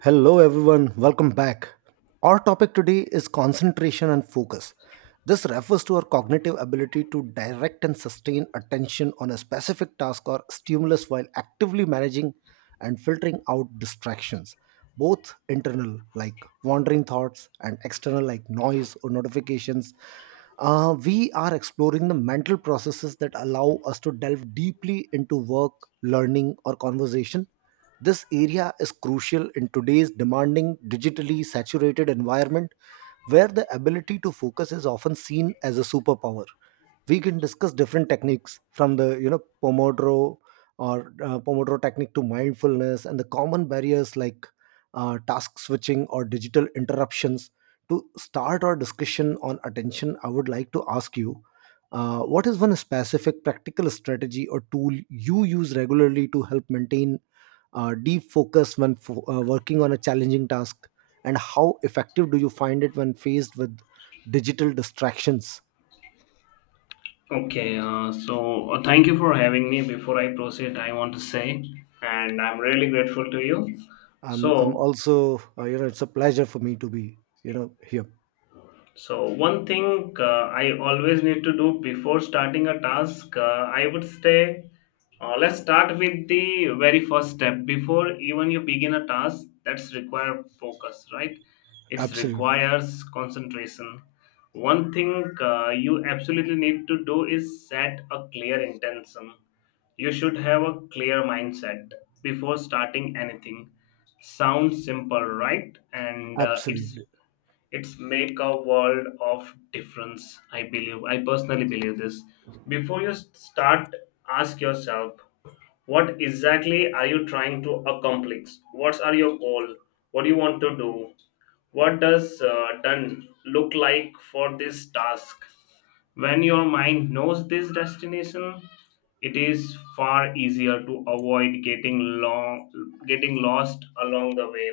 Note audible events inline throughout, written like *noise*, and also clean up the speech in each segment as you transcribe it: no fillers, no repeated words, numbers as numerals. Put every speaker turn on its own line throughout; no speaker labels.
Hello, everyone. Welcome back. Our topic today is concentration and focus. This refers to our cognitive ability to direct and sustain attention on a specific task or stimulus while actively managing and filtering out distractions, both internal, like wandering thoughts, and external, like noise or notifications. We are exploring the mental processes that allow us to delve deeply into work, learning, or conversation. This area is crucial in today's demanding, digitally saturated environment, where the ability to focus is often seen as a superpower. We can discuss different techniques from the pomodoro or pomodoro technique to mindfulness, and the common barriers like task switching or digital interruptions. To start our discussion on attention, I would like to ask you, what is one specific practical strategy or tool you use regularly to help maintain deep focus when working on a challenging task, and how effective do you find it when faced with digital distractions?
Okay, so thank you for having me. Before I proceed, I want to say, and I'm really grateful to you.
I'm
So,
also, it's a pleasure for me to be here.
so, one thing I always need to do before starting a task, I would say, let's start with the very first step before even you begin a task. That's require focus, right? It
Absolutely,
requires concentration. One thing you absolutely need to do is set a clear intention. You should have a clear mindset before starting anything. Sounds simple, right? And it's
absolutely.
it's make a world of difference. I believe, I personally believe this. Before you start, ask yourself: what exactly are you trying to accomplish? What are your goal? What do you want to do? What does done look like for this task? When your mind knows this destination, it is far easier to avoid getting lost along the way.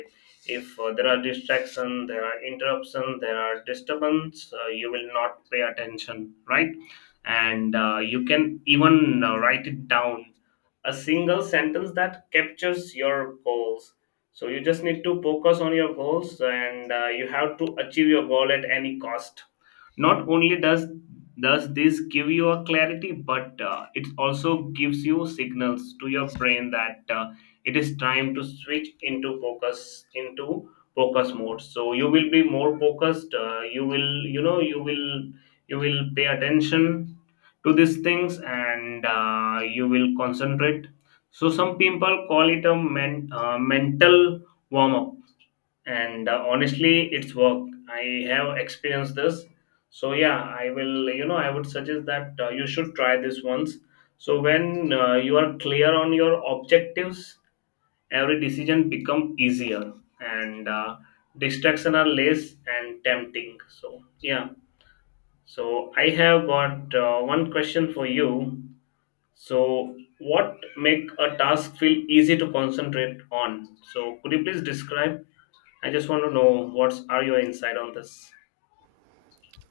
If there are distraction, there are interruption, there are disturbance, you will not pay attention, right? And you can even write it down, a single sentence that captures your goals. So you just need to focus on your goals, and you have to achieve your goal at any cost. Not only does this give you a clarity, but it also gives you signals to your brain that it is time to switch into focus mode. So you will be more focused. Uh, You will you know you will pay attention to these things, and you will concentrate. So some people call it a mental warm up and honestly, it's worked. I have experienced this. So yeah, I would suggest that you should try this once. So when you are clear on your objectives, every decision become easier, and distraction are less and tempting. So yeah, so I have got one question for you. So, what make a task feel easy to concentrate on? So, could you please describe? I just want to know what's are your insight on this?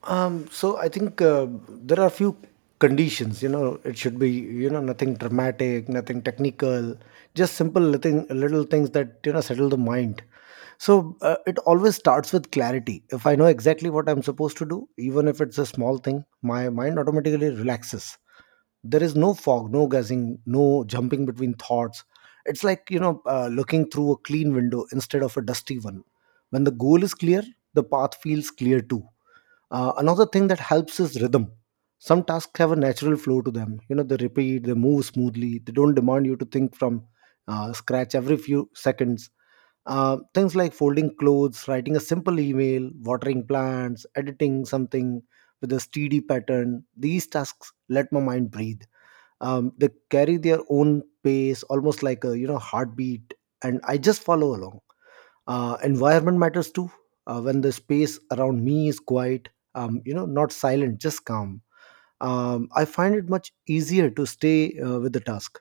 So I think there are few conditions. You know, it should be, nothing dramatic, nothing technical, just simple little things that settle the mind. So it always starts with clarity. If I know exactly what I'm supposed to do, even if it's a small thing, my mind automatically relaxes. There is no fog, no guessing, no jumping between thoughts. It's like, looking through a clean window instead of a dusty one. When the goal is clear, the path feels clear too. Another thing that helps is rhythm. Some tasks have a natural flow to them. You know, they repeat, they move smoothly, they don't demand you to think from scratch every few seconds. Things like folding clothes, writing a simple email, watering plants, editing something with a steady pattern, these tasks let my mind breathe. They carry their own pace, almost like a, heartbeat, and I just follow along. Environment matters too. When the space around me is quiet, not silent, just calm, I find it much easier to stay with the task.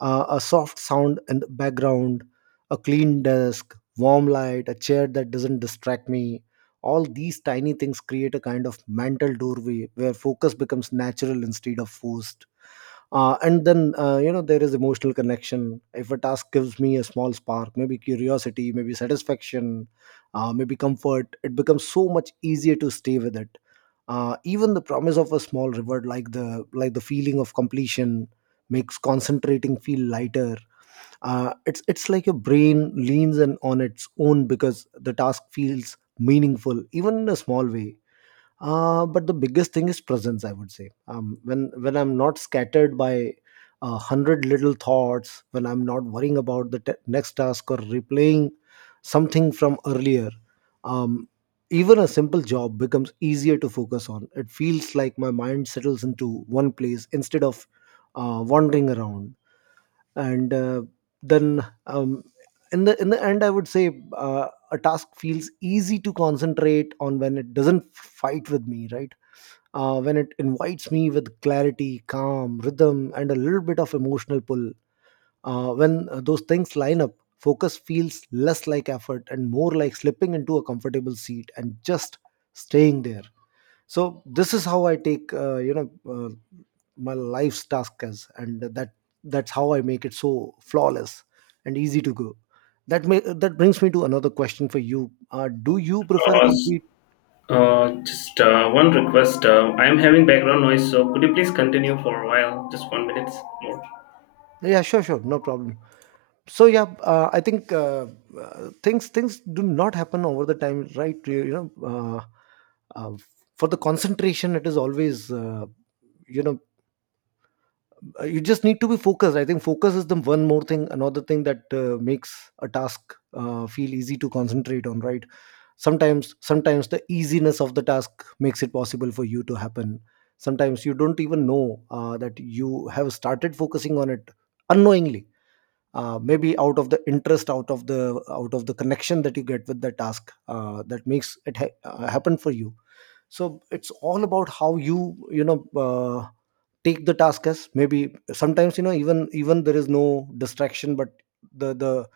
A soft sound in the background, a clean desk, warm light, a chair that doesn't distract me, all these tiny things create a kind of mental doorway where focus becomes natural instead of forced. And then you know There is emotional connection. If a task gives me a small spark, maybe curiosity, maybe satisfaction, maybe comfort, it becomes so much easier to stay with it. Even the promise of a small reward, like the feeling of completion, makes concentrating feel lighter. It's like your brain leans in on its own because the task feels meaningful, even in a small way. But the biggest thing is presence, I would say. When I'm not scattered by a hundred little thoughts, when I'm not worrying about the next task, or replaying something from earlier, um, even a simple job becomes easier to focus on. It feels like my mind settles into one place instead of wandering around. And uh, then um, in the in the end, I would say a task feels easy to concentrate on when it doesn't fight with me, right? When it invites me with clarity, calm, rhythm, and a little bit of emotional pull. When those things line up, focus feels less like effort and more like slipping into a comfortable seat and just staying there. So this is how I take, uh, my life's task is, and that's how I make it so flawless and easy to go. That brings me to another question for you. Do you prefer a
Uh, s-
complete—
just one request. I am having background noise, so could you please continue for a while? Just 1 minute more.
Yeah, sure, sure, no problem. So yeah, I think things do not happen over the time, right? Uh, for the concentration, it is always, you know you just need to be focused. I think focus is the one more thing, another thing that makes a task feel easy to concentrate on, right? Sometimes the easiness of the task makes it possible for you to happen. Sometimes you don't even know that you have started focusing on it unknowingly. Maybe out of the interest, out of the connection that you get with the task that makes it happen for you. So it's all about how you, you know take the task as. Maybe sometimes, even there is no distraction, but the the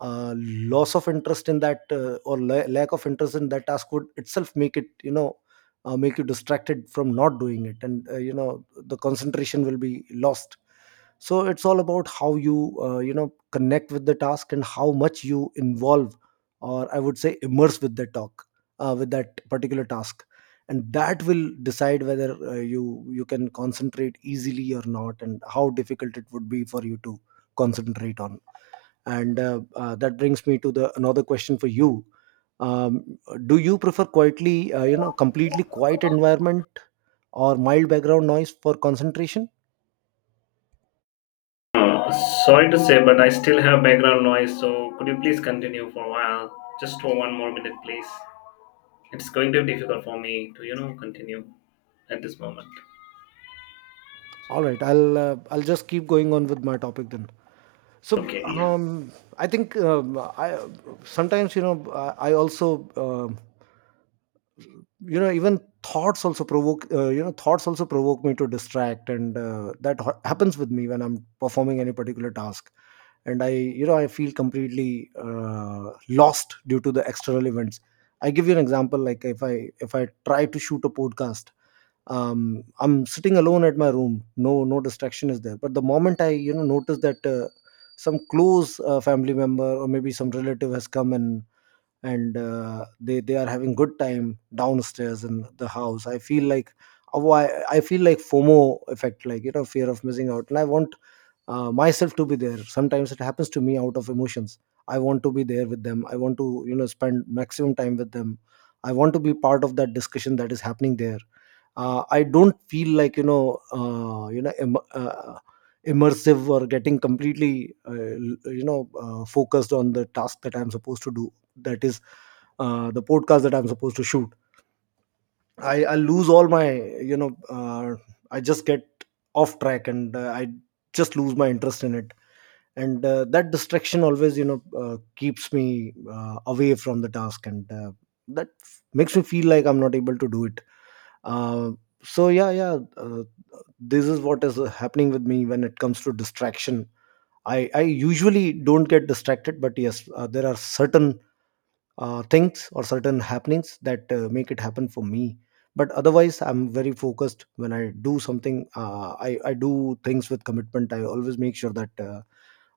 uh, loss of interest in that, or lack of interest in that task would itself make it, make you distracted from not doing it, and the concentration will be lost. So it's all about how you, you know connect with the task and how much you involve, or I would say, immerse with the talk, with that particular task. And that will decide whether you can concentrate easily or not, and how difficult it would be for you to concentrate on. And uh, uh, that brings me to the another question for you. um, do you prefer quietly, completely quiet environment or mild background noise for concentration?
Uh, Sorry to say, but I still have background noise, so could you please continue for a while? Just for one more minute, please. It's going to be difficult for me to, continue at this moment.
All right, I'll just keep going on with my topic then. So
Okay, yeah.
um, I sometimes, I also, even thoughts also provoke, thoughts also provoke me to distract, and happens with me when I'm performing any particular task, and I, I feel completely lost due to the external events. I give you an example. Like, if I try to shoot a podcast, I'm sitting alone at my room. No, no distraction is there. But the moment I, you know, notice that some close family member or maybe some relative has come, and they are having good time downstairs in the house, I feel like, oh, I feel like FOMO effect, like, you know, fear of missing out, and I want myself to be there. Sometimes it happens to me out of emotions. I want to be there with them. I want to, spend maximum time with them. I want to be part of that discussion that is happening there. I don't feel like, immersive, or getting completely, focused on the task that I'm supposed to do, that is the podcast that I'm supposed to shoot. I lose all my, I just get off track, and I just lose my interest in it. And that distraction always, keeps me away from the task, and makes me feel like I'm not able to do it. uh, so yeah yeah uh, this is what is happening with me when it comes to distraction. I usually don't get distracted, but yes, there are certain things or certain happenings that make it happen for me. But otherwise, I'm very focused when I do something. I do things with commitment. I always make sure that uh,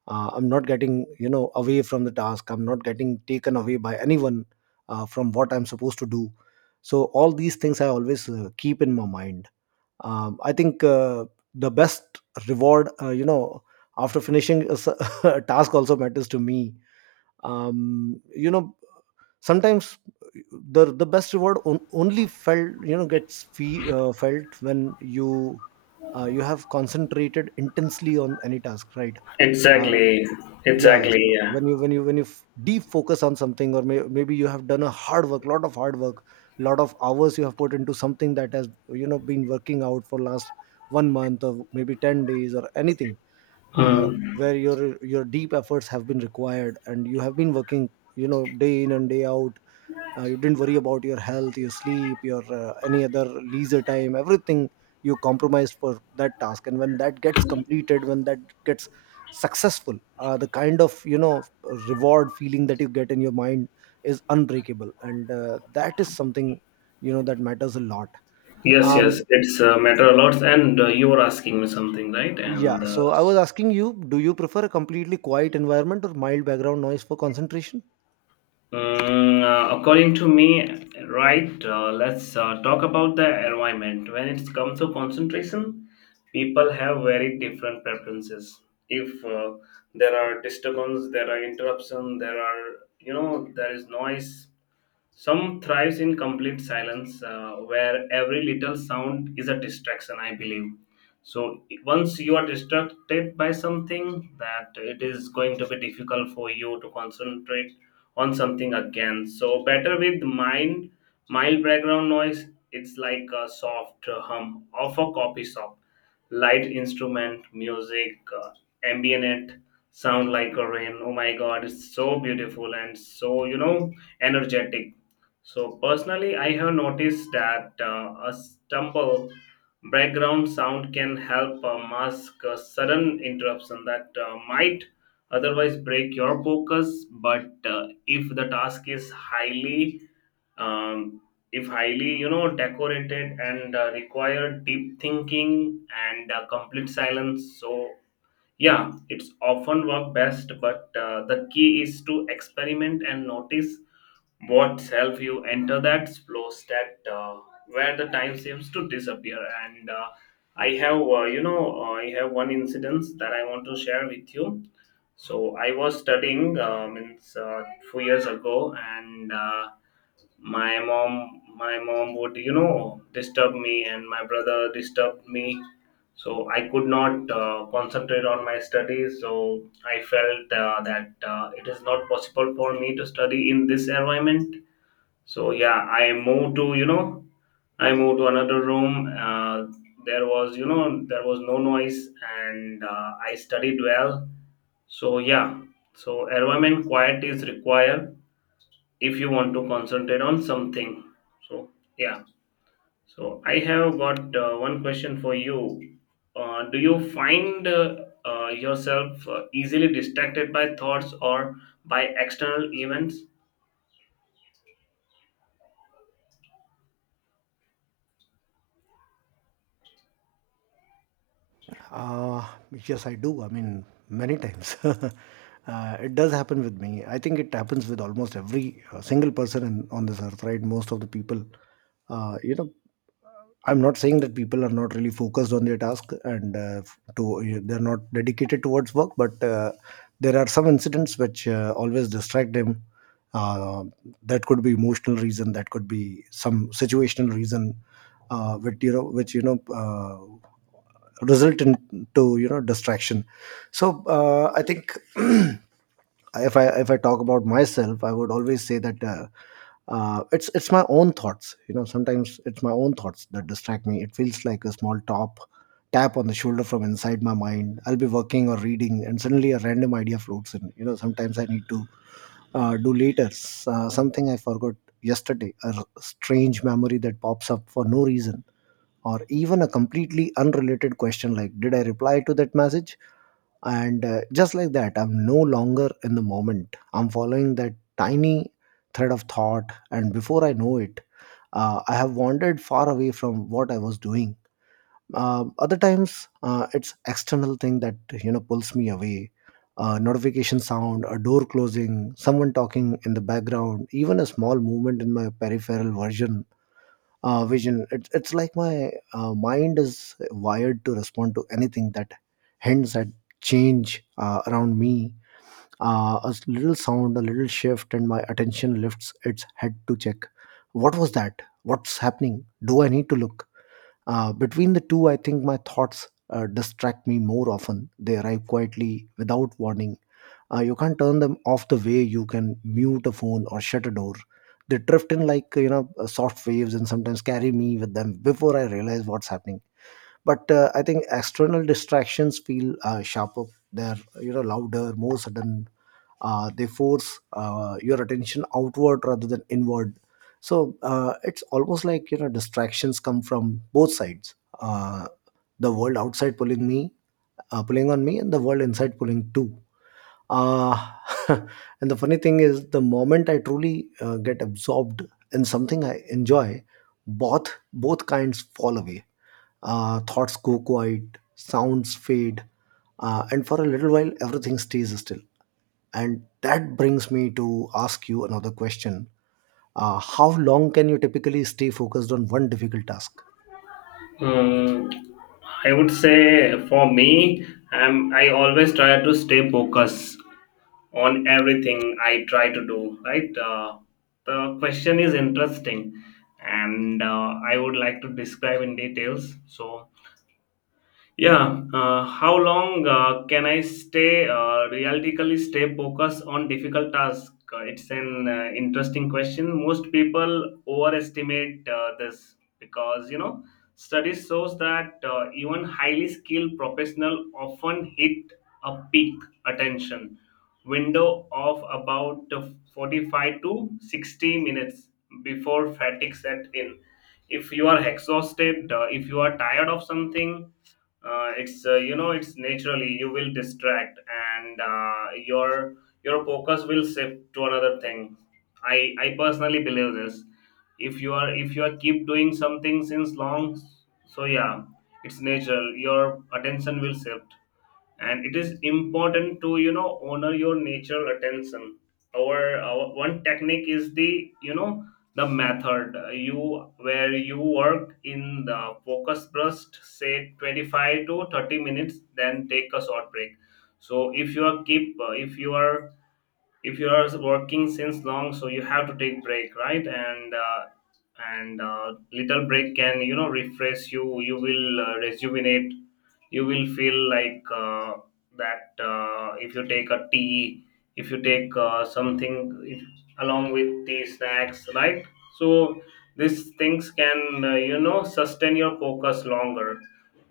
uh, I'm not getting, away from the task. I'm not getting taken away by anyone from what I'm supposed to do. So all these things I always keep in my mind. I think The best reward, after finishing a, *laughs* a task also matters to me. um, you know Sometimes the best reward on, only felt, gets felt when you you have concentrated intensely on any task, right? Uh,
Exactly,
yeah,
exactly.
so
Yeah.
when you, when you deep focus on something, or maybe you have done a hard work, lot of hard work, lot of hours you have put into something that has, been working out for last one month or maybe 10 days or anything, uh,
Mm.
where your deep efforts have been required, and you have been working, day in and day out. You didn't worry about your health, your sleep, your, any other leisure time. Everything you compromised for that task, and when that gets completed, when that gets successful, the kind of, reward feeling that you get in your mind is unbreakable, and that is something, that matters a lot.
Yes, yes.
um
It's matter a lot. And you were asking me something, right?
yeah, so I was asking you, do you prefer a completely quiet environment or mild background noise for concentration?
According to me, right? Let's talk about the environment. When it comes to concentration, people have very different preferences. If there are disturbance, there are interruption, there are there is noise. Some thrives in complete silence, where every little sound is a distraction, I believe. So once you are distracted by something, that it is going to be difficult for you to concentrate on something again. So better with mild background noise. It's like a soft hum of a coffee shop, light instrument, music, uh, ambient sound like a rain. Oh my God, it's so beautiful and so energetic. So personally, I have noticed that a stumble background sound can help mask a sudden interruption that might otherwise break your focus. But if the task is highly, um, if highly decorated and require deep thinking and complete silence, so yeah, it's often work best. But the key is to experiment and notice what help you enter that slow state, where the time seems to disappear. And I have one incident that I want to share with you. So I was studying, means few years ago, and my mom would disturb me, and my brother disturbed me, so I could not concentrate on my studies. So I felt that it is not possible for me to study in this environment. So yeah, I moved to another room. There was no noise, and I studied well. So yeah, so environment quiet is required if you want to concentrate on something. So yeah, so I have got one question for you. Do you find yourself easily distracted by thoughts or by external events?
Uh, yes, I do. I mean, many times. *laughs* It does happen with me. I think it happens with almost every single person in, on this earth, right? Most of the people, uh, you know, I'm not saying that people are not really focused on their task and f- to they're not dedicated towards work, but there are some incidents which always distract them. uh, that could be emotional reason, that could be some situational reason, which result into distraction. So I think *clears throat* if I talk about myself, I would always say that it's my own thoughts. Sometimes it's my own thoughts that distract me. It feels like a small top tap on the shoulder from inside my mind. I'll be working or reading, and suddenly a random idea floats in. Sometimes I need to do later. Something I forgot yesterday, a strange memory that pops up for no reason, or even a completely unrelated question like, did I reply to that message? And just like that, I'm no longer in the moment. I'm following that tiny thread of thought, and before I know it, I have wandered far away from what I was doing. Other times, it's external thing that pulls me away. A notification sound, a door closing, someone talking in the background, even a small movement in my peripheral version, vision. It's like my mind is wired to respond to anything that hints at change around me. A little sound, a little shift, and my attention lifts its head to check. What was that? What's happening? Do I need to look? Between the two, I think my thoughts distract me more often. They arrive quietly without warning. You can't turn them off the way you can mute a phone or shut a door. They drift in like soft waves and sometimes carry me with them before I realize what's happening. But I think external distractions feel sharper. They're louder, more sudden, they force your attention outward rather than inward. So it's almost like distractions come from both sides. uh, the world outside pulling me, pulling on me, and the world inside pulling too. uh, *laughs* and the funny thing is, the moment I truly get absorbed in something I enjoy, both kinds fall away. Thoughts go quiet, sounds fade, and for a little while everything stays still. And that brings me to ask you another question. How long can you typically stay focused on one difficult task?
Mm, I would say for me, I always try to stay focused on everything I try to do. Right? The question is interesting, and I would like to describe in details. So yeah, how long can I stay realistically stay focused on difficult tasks? It's an interesting question. Most people overestimate this because studies shows that even highly skilled professional often hit a peak attention window of about 45 to 60 minutes before fatigue set in. If you are exhausted, if you are tired of something, it's naturally you will distract, and your focus will shift to another thing. I personally believe this. If you are keep doing something since long, so yeah, it's natural your attention will shift, and it is important to honor your natural attention. Our one technique is the method, you where you work in the focus burst, say 25 to 30 minutes, then take a short break. So if you are working since long, so you have to take break, right? And little break can refresh you. You will rejuvenate. You will feel like that if you take a tea, if you take something, if, along with tea snacks, right? So these things can sustain your focus longer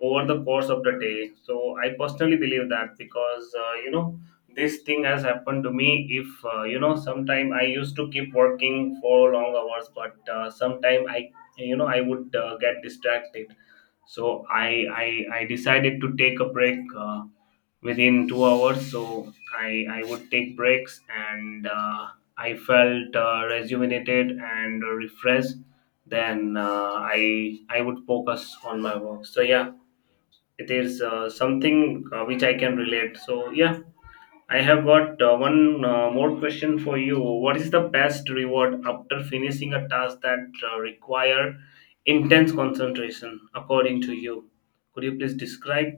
over the course of the day. So I personally believe that, because this thing has happened to me. If sometime I used to keep working for long hours, but sometime I you know I would get distracted. So I decided to take a break within 2 hours. So I would take breaks, and I felt rejuvenated and refreshed. Then I would focus on my work. So yeah, it is something which I can relate. So yeah, I have got one more question for you. What is the best reward after finishing a task that require intense concentration, according to you? Could you please describe?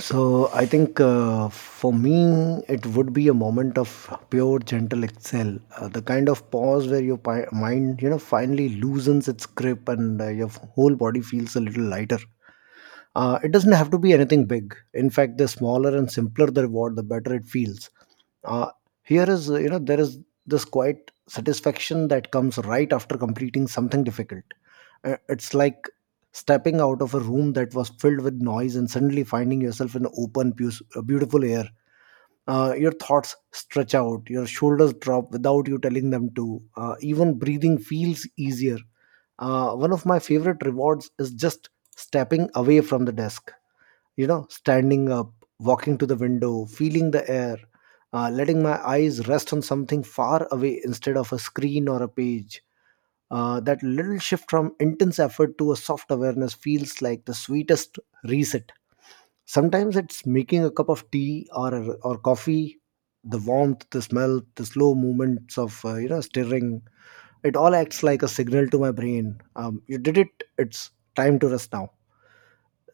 So, I think for me, it would be a moment of pure gentle exhale, the kind of pause where your mind, finally loosens its grip, and your whole body feels a little lighter. It doesn't have to be anything big. In fact, the smaller and simpler the reward, the better it feels. Uh, here is you know There is this quiet satisfaction that comes right after completing something difficult. It's like stepping out of a room that was filled with noise and suddenly finding yourself in open beautiful air. Your thoughts stretch out, your shoulders drop without you telling them to. Even breathing feels easier. One of my favorite rewards is just stepping away from the desk, standing up, walking to the window, feeling the air, letting my eyes rest on something far away instead of a screen or a page. That little shift from intense effort to a soft awareness feels like the sweetest reset. Sometimes it's making a cup of tea or coffee, the warmth, the smell, the slow movements of stirring. It all acts like a signal to my brain. You did it. It's time to rest now.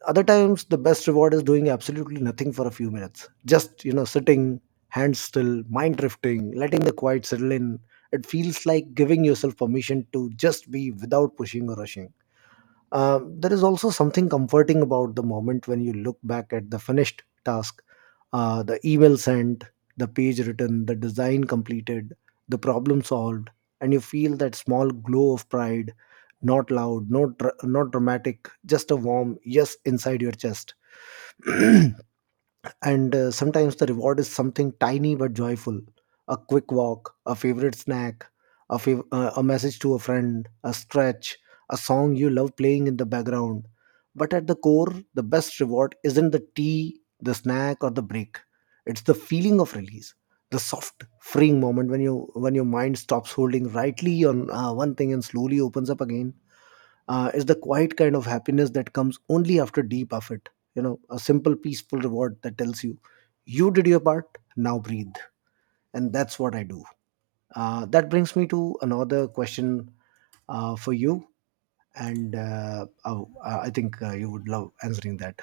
Other times, the best reward is doing absolutely nothing for a few minutes, just sitting, hands still, mind drifting, letting the quiet settle in. It feels like giving yourself permission to just be without pushing or rushing. There is also something comforting about the moment when you look back at the finished task, the email sent, the page written, the design completed, the problem solved, and you feel that small glow of pride, not loud, not dramatic, just a warm yes inside your chest. And sometimes the reward is something tiny but joyful. A quick walk, a favorite snack, a message to a friend, a stretch, a song you love playing in the background. But at the core, the best reward isn't the tea, the snack, or the break. It's the feeling of release, the soft freeing moment when your mind stops holding rightly on one thing and slowly opens up again. Is the quiet kind of happiness that comes only after deep effort. You know, a simple, peaceful reward that tells you, you did your part, now breathe. And that's what I do. That brings me to another question for you. And I think you would love answering that.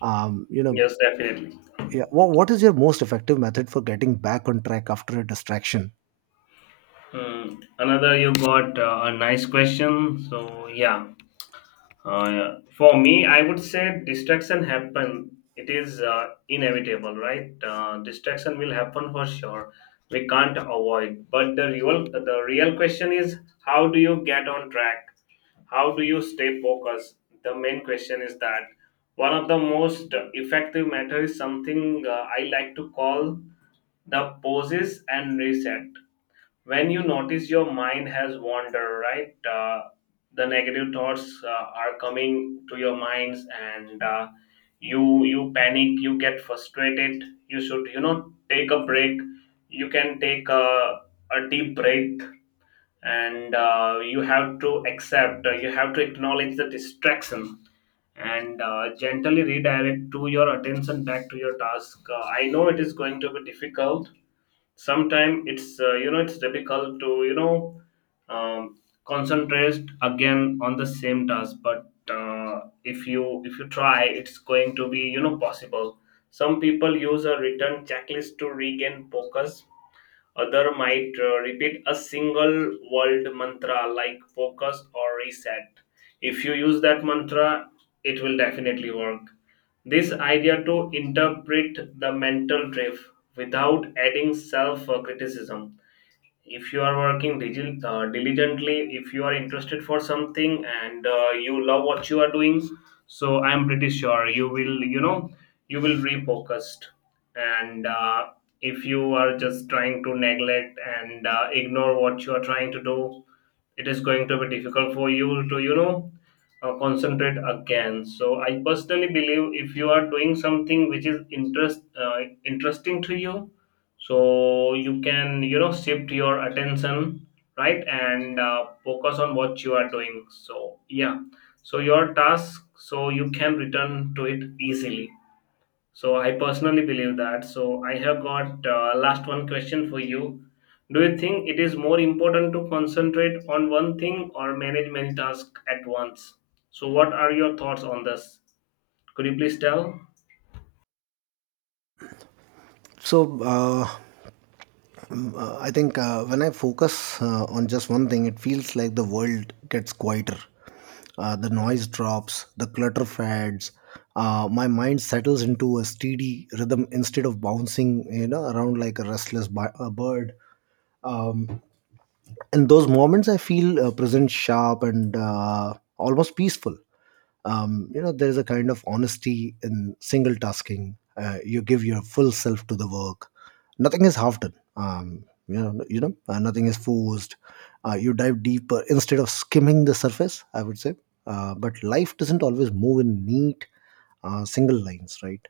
Um, you know,
Yes, definitely.
yeah, what is your most effective method for getting back on track after a distraction?
Hmm. Another, you got a nice question. So yeah. Yeah. For me, I would say distraction happen. It is inevitable, right? Distraction will happen for sure. We can't avoid. But the real question is, how do you get on track? How do you stay focused? The main question is that one of the most effective method is something I like to call the pauses and reset. When you notice your mind has wandered, right, the negative thoughts are coming to your minds, and you panic, you get frustrated. You should take a break. You can take a deep breath, and you have to acknowledge the distraction, and gently redirect to your attention back to your task. I know it is going to be difficult. Sometimes it's difficult to um, concentrate again on the same task. But if you try, it's going to be possible. Some people use a written checklist to regain focus. Other might repeat a single word mantra like focus or reset. If you use that mantra, it will definitely work. This idea to interpret the mental drift without adding self criticism. If you are working diligently, if you are interested for something and you love what you are doing, so I am pretty sure you will refocused. And if you are just trying to neglect and ignore what you are trying to do, it is going to be difficult for you to concentrate again. So I personally believe if you are doing something which is interesting to you, so you can shift your attention, right, and focus on what you are doing. So yeah, so your task, so you can return to it easily. So I personally believe that. So I have got last one question for you. Do you think it is more important to concentrate on one thing or manage many tasks at once? So what are your thoughts on this? Could you please tell?
So, I think when I focus on just one thing, it feels like the world gets quieter. The noise drops, the clutter fades. My mind settles into a steady rhythm instead of bouncing, around like a bird. Um, in those moments, I feel present, sharp, and almost peaceful. There is a kind of honesty in single tasking. You give your full self to the work. Nothing is half done. Nothing is forced. You dive deeper instead of skimming the surface, I would say. But life doesn't always move in neat single lines, right?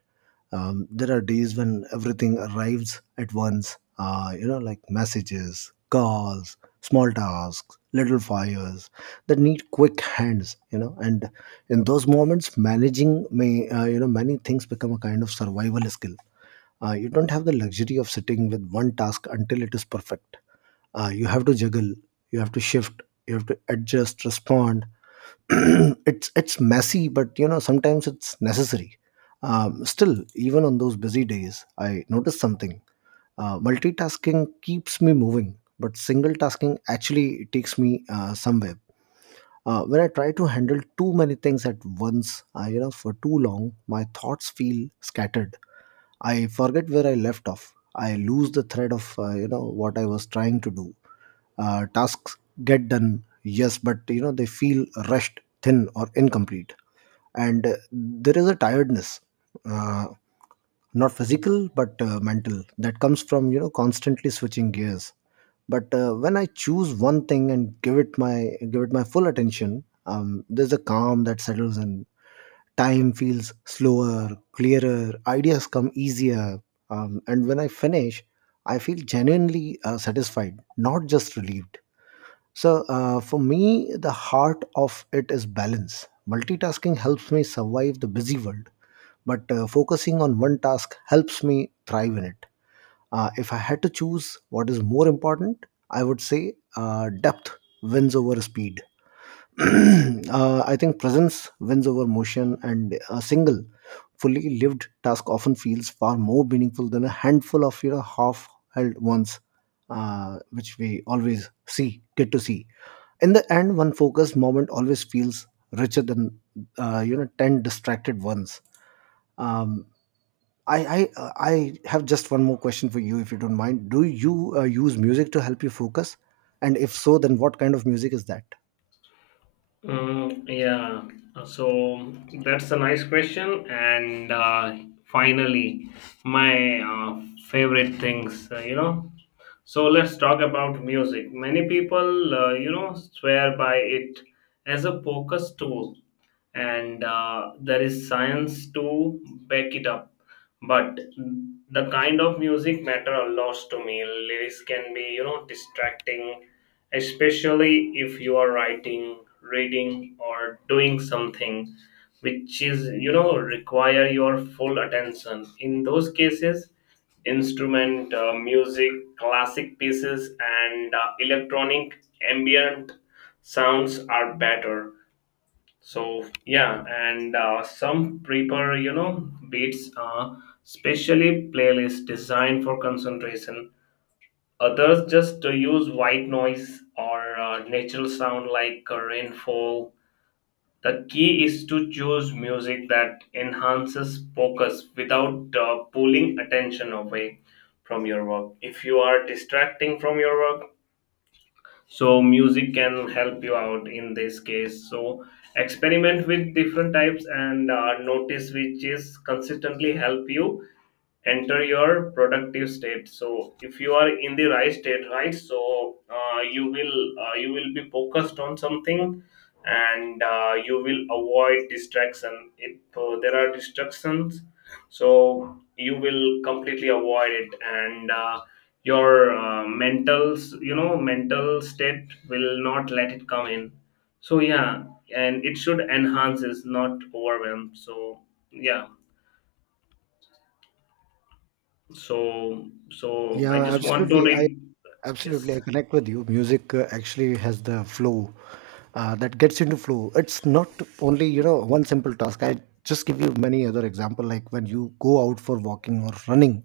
There are days when everything arrives at once, like messages, calls, small tasks, little fires that need quick hands, and in those moments managing may you know many things become a kind of survival skill. You don't have the luxury of sitting with one task until it is perfect. You have to juggle, you have to shift, you have to adjust, respond. *clears throat* It's messy, but sometimes it's necessary. Still, even on those busy days, I noticed something. Multitasking keeps me moving, but single tasking actually takes me somewhere. When I try to handle too many things at once, for too long, my thoughts feel scattered. I forget where I left off. I lose the thread of what I was trying to do. Tasks get done, yes, but they feel rushed, thin, or incomplete, and there is a tiredness, uh, not physical but mental, that comes from constantly switching gears. But when I choose one thing and give it my full attention, there's a calm that settles in. Time feels slower, clearer, ideas come easier. And when I finish, I feel genuinely satisfied, not just relieved. So, for me, the heart of it is balance. Multitasking helps me survive the busy world, but focusing on one task helps me thrive in it. If I had to choose what is more important, I would say depth wins over speed. *clears throat* I think presence wins over motion, and a single, fully lived task often feels far more meaningful than a handful of half-held ones, which we always see get to see. In the end, one focused moment always feels richer than ten distracted ones. Um, I have just one more question for you, if you don't mind. Do you use music to help you focus? And if so, then what kind of music is that?
Mm, yeah. So that's a nice question. And finally, my favorite things. So let's talk about music. Many people, swear by it as a focus tool, and there is science to back it up. But the kind of music matter a lot to me. Lyrics can be distracting, especially if you are writing, reading, or doing something which is require your full attention. In those cases, instrument music, classic pieces, and electronic ambient sounds are better. So yeah, and some prepare beats are specially playlists designed for concentration. Others just to use white noise or natural sound like a rainfall. The key is to choose music that enhances focus without pulling attention away from your work. If you are distracting from your work, so music can help you out in this case. So experiment with different types, and notice which is consistently help you enter your productive state. So if you are in the right state, right, so you will be focused on something, and you will avoid distraction. If there are distractions, so you will completely avoid it, and your mental you know mental state will not let it come in. So yeah, and it should enhance is not overwhelm. So yeah, so
Yeah,
I just want to
absolutely. I
re.
Absolutely,
Yes,
I connect with you. Music actually has the flow that gets into flow. It's not only one simple task. I just give you many other example, like when you go out for walking or running.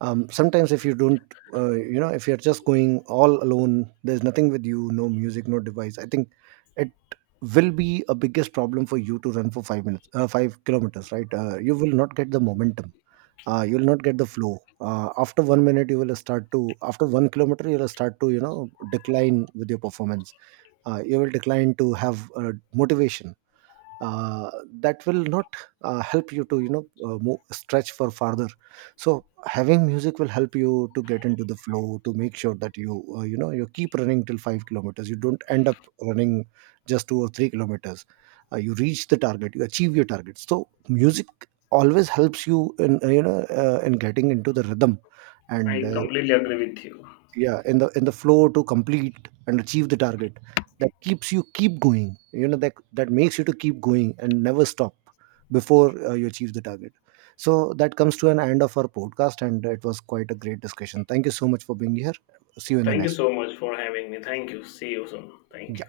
Sometimes if you don't, if you're just going all alone, there's nothing with you, no music, no device. I think it will be a biggest problem for you to run for 5 minutes, 5 kilometers, right? You will not get the momentum. You'll not get the flow. After 1 minute you will start to, after 1 kilometer you'll start to decline with your performance. You will decline to have motivation, uh, that will not help you to move, stretch for farther. So having music will help you to get into the flow, to make sure that you keep running till 5 kilometers. You don't end up running just 2 or 3 kilometers. You reach the target, you achieve your target. So music always helps you in you know in getting into the rhythm. And
I completely agree with you.
yeah, in the flow to complete and achieve the target. That keeps you keep going, that makes you to keep going and never stop before you achieve the target. So that comes to an end of our podcast, and it was quite a great discussion. Thank you so much for being here. See you in the
Thank you
next.
so much for having me. Thank you. See you soon. Thank you.